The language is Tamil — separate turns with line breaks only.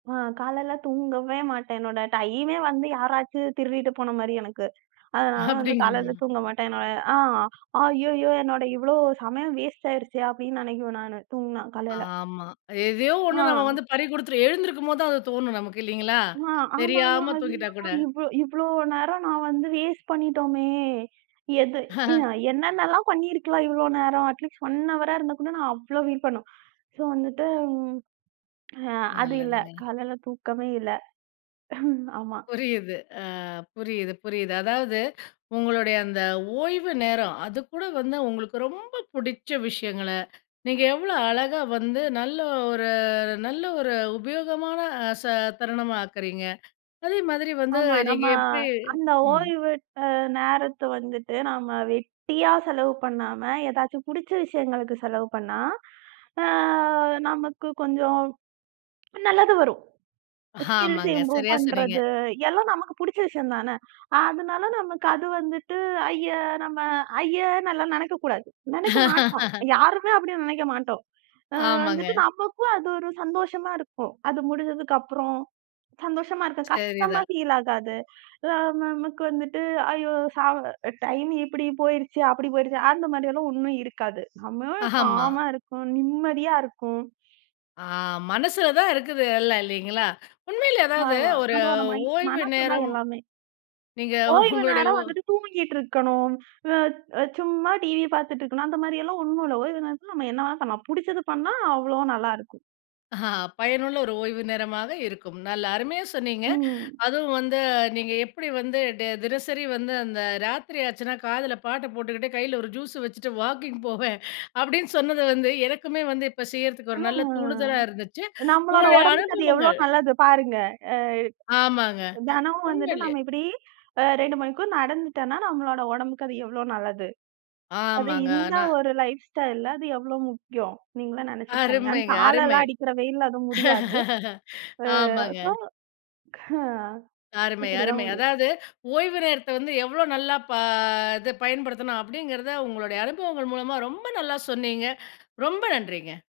அ காலைல தூங்கவே மாட்டேன். என்னோட டைமெ வந்து யாராச்சு திருடிட்டு போன மாரி எனக்கு. அதனால வந்து
அப்படிங்களா?
காலைல தூங்க மாட்டேன் நான் ய "ஆ, ஐய்யயோ! என்னோட இவ்ளோ சமயம் வேஸ்டாயிருச்சே!" அப்டின்னு நினைக்குவேன் நானு. தூங்குனா, காலைல.
ஆமா. எதையோ ஒண்ணு நாம
ஆ.
வந்து பறிகுடுத்துட்டோம். எழுந்திரிக்கும்போது தான் அது தோணும் நமக்கு இல்லிங்களா?
ஆ ஆமாமா!
தெரியாம தூங்கிட்டா
ஐய்யயோ!
கூட!
இவ்ளோ இவ்ளோ நேரம் நான் வந்து வேஸ்ட் பண்ணிட்டோமே! எது அ "என்னென்னால்லாம் பண்ணிருக்கலாம், இவ்ளோ நேரம்!" அட் லிஸ்ட் 1 அவரா இருந்தா கூட நான் அவ்ளோ ஃபில் பண்ணுவேன். ஸோ வந்துட்டு ம் அ அது இல்ல.
நல்லதுங்க.
காலைல தூக்கமே இல்ல. ஆமா.
புரியுது. அ புரியுது, புரியுது. அதாவது, உங்களோடய அந்த ஓய்வு நேரம், அது கூட வந்து உங்களுக்கு ரொம்ப புடிச்ச விஷயங்கள, நீங்க எவ்ளோ அழகா வந்து, நல்ல ஒரு நல்ல ஒரு உபயோகமான ச தருணமா ஆக்குறீங்க. அதே மாதிரி வந்து
ஆமா.
நீங்க
நம்ம
எப்படி
அந்த
ம்.
ஓய்வு அ நேரத்தை வந்துட்டு, நாம வெட்டியா செலவு பண்ணாம, ஏதாச்சும் புடிச்ச விஷயங்களுக்கு செலவு பண்ணா, அ நமக்குக் கொஞ்சம் நல்லது வரும். ஸ்கில்ஸ்
ஆமாங்க.
இம்ப்ரூவ்
சரியா சொன்னீங்க.
பண்றது எல்லாம் நமக்கு புடிச்ச விஷயம் தானே! அதனால
ம்.
நமக்கு அது வந்துட்டு, ஐய! நம்ம ஐய்யன்னுல்லாம் நெனைக்க கூடாது. நெனைக்க மாட்டோம். யாருமே அப்படி நெனைக்க மாட்டோம். அ வந்துட்டு
ஆமாங்க.
நமக்கும் அது ஒரு சந்தோஷமா இருக்கும். அது முடிஞ்சதுக்கு அப்புறம், சந்தோஷமா இருக்கும். கஷ்டமா
சரிதான்.
ஃபீல் ஆகாது. அ நமக்கு வந்துட்டு, "ஐயோ சா அ டைம் இப்படி போயிருச்சு, அப்படி போயிருச்சு" அந்த மாரி எல்லாம் ஒண்ணும் இருக்காது. [unintelligible]
ஆமா.
காமா இருக்கும். நிம்மதியா இருக்கும்.
ஆ, மனசுல தான் இருக்குது எல்லாம், இல்லீங்களா? உண்மையிலயே அதாவது
ஆமா.
ஒரு
நம்மளோட மை
ஓய்வு
மனசுதான்
நேரம்
எல்லாமே.
நீங்க
ஓய்வு
உங்களுடைய
நேரம்
ஓ
வந்துட்டு, தூங்கிட்டு இருக்கணும். அ சும்மா டிவி பாத்துட்டு இருக்கணும். அந்த மாரியெல்லாம் ஒண்ணும் இல்ல! ஓய்வு நேரத்துல நம்ம என்ன வேணா பண்ணலாம். புடிச்சதை பண்ணா, அவ்ளோ நல்லா இருக்கும்.
அ பயனுள்ள ஒரு ஓய்வு நேரமாக இருக்கும். நல்லா அருமையா சொன்னீங்க.
ம்.
அதுவும் வந்து, நீங்க எப்படி வந்து டே தினசரி வந்து, அந்த ராத்திரி ஆச்சுன்னா, காதுல பாட்ட போட்டுகிட்டு கைல ஒரு ஜூஸு வச்சிட்டு வாக்கிங் போவேன், அப்படின்னு சொன்னது வந்து, எனக்குமே வந்து செய்யறதுக்கு
அ
ஒரு நல்ல தூண்டுதலா இருந்துச்சு.
நம்பளோட
உங்களுடைய
ஒடம்புக்கு அது எவ்ளோ
அனுபவங்கள்
நல்லது, பாருங்க! அ
ஆமாங்க.
தெனம் வந்துட்டு
உண்மையிலயே
நம்ம இப்டி, அ 2 மணிக்கூறு நடந்துட்டோம்ன்னா, நம்மளோட ஒடம்புக்கு அது எவ்ளோ நல்லது? அது
ஆமாங்க.
இந்த
ஆனா
ஒரு லைஃப் ஸ்டைல்ல அது எவ்ளோ முக்கியம்? நீங்களே நெனைச்சு பாருங்க. அந்
அருமைங்க, அருமை.
தாழலாம் அடிக்கிற வெயில்ல அது முடியாது. அ
ஆமாங்க.
ஸோ ஹ்ஹ
அருமை,
இப்படி தான்
அருமை.
முடியும்.
அதாவது ஓய்வு நேரத்தை வந்து எவ்ளோ நல்லா ப இது பயன்படுத்தணும்? அப்படிங்கறத உங்களுடைய அனுபவங்கள் மூலமா ரொம்ப நல்லா சொன்னீங்க. ரொம்ப நன்றிங்க.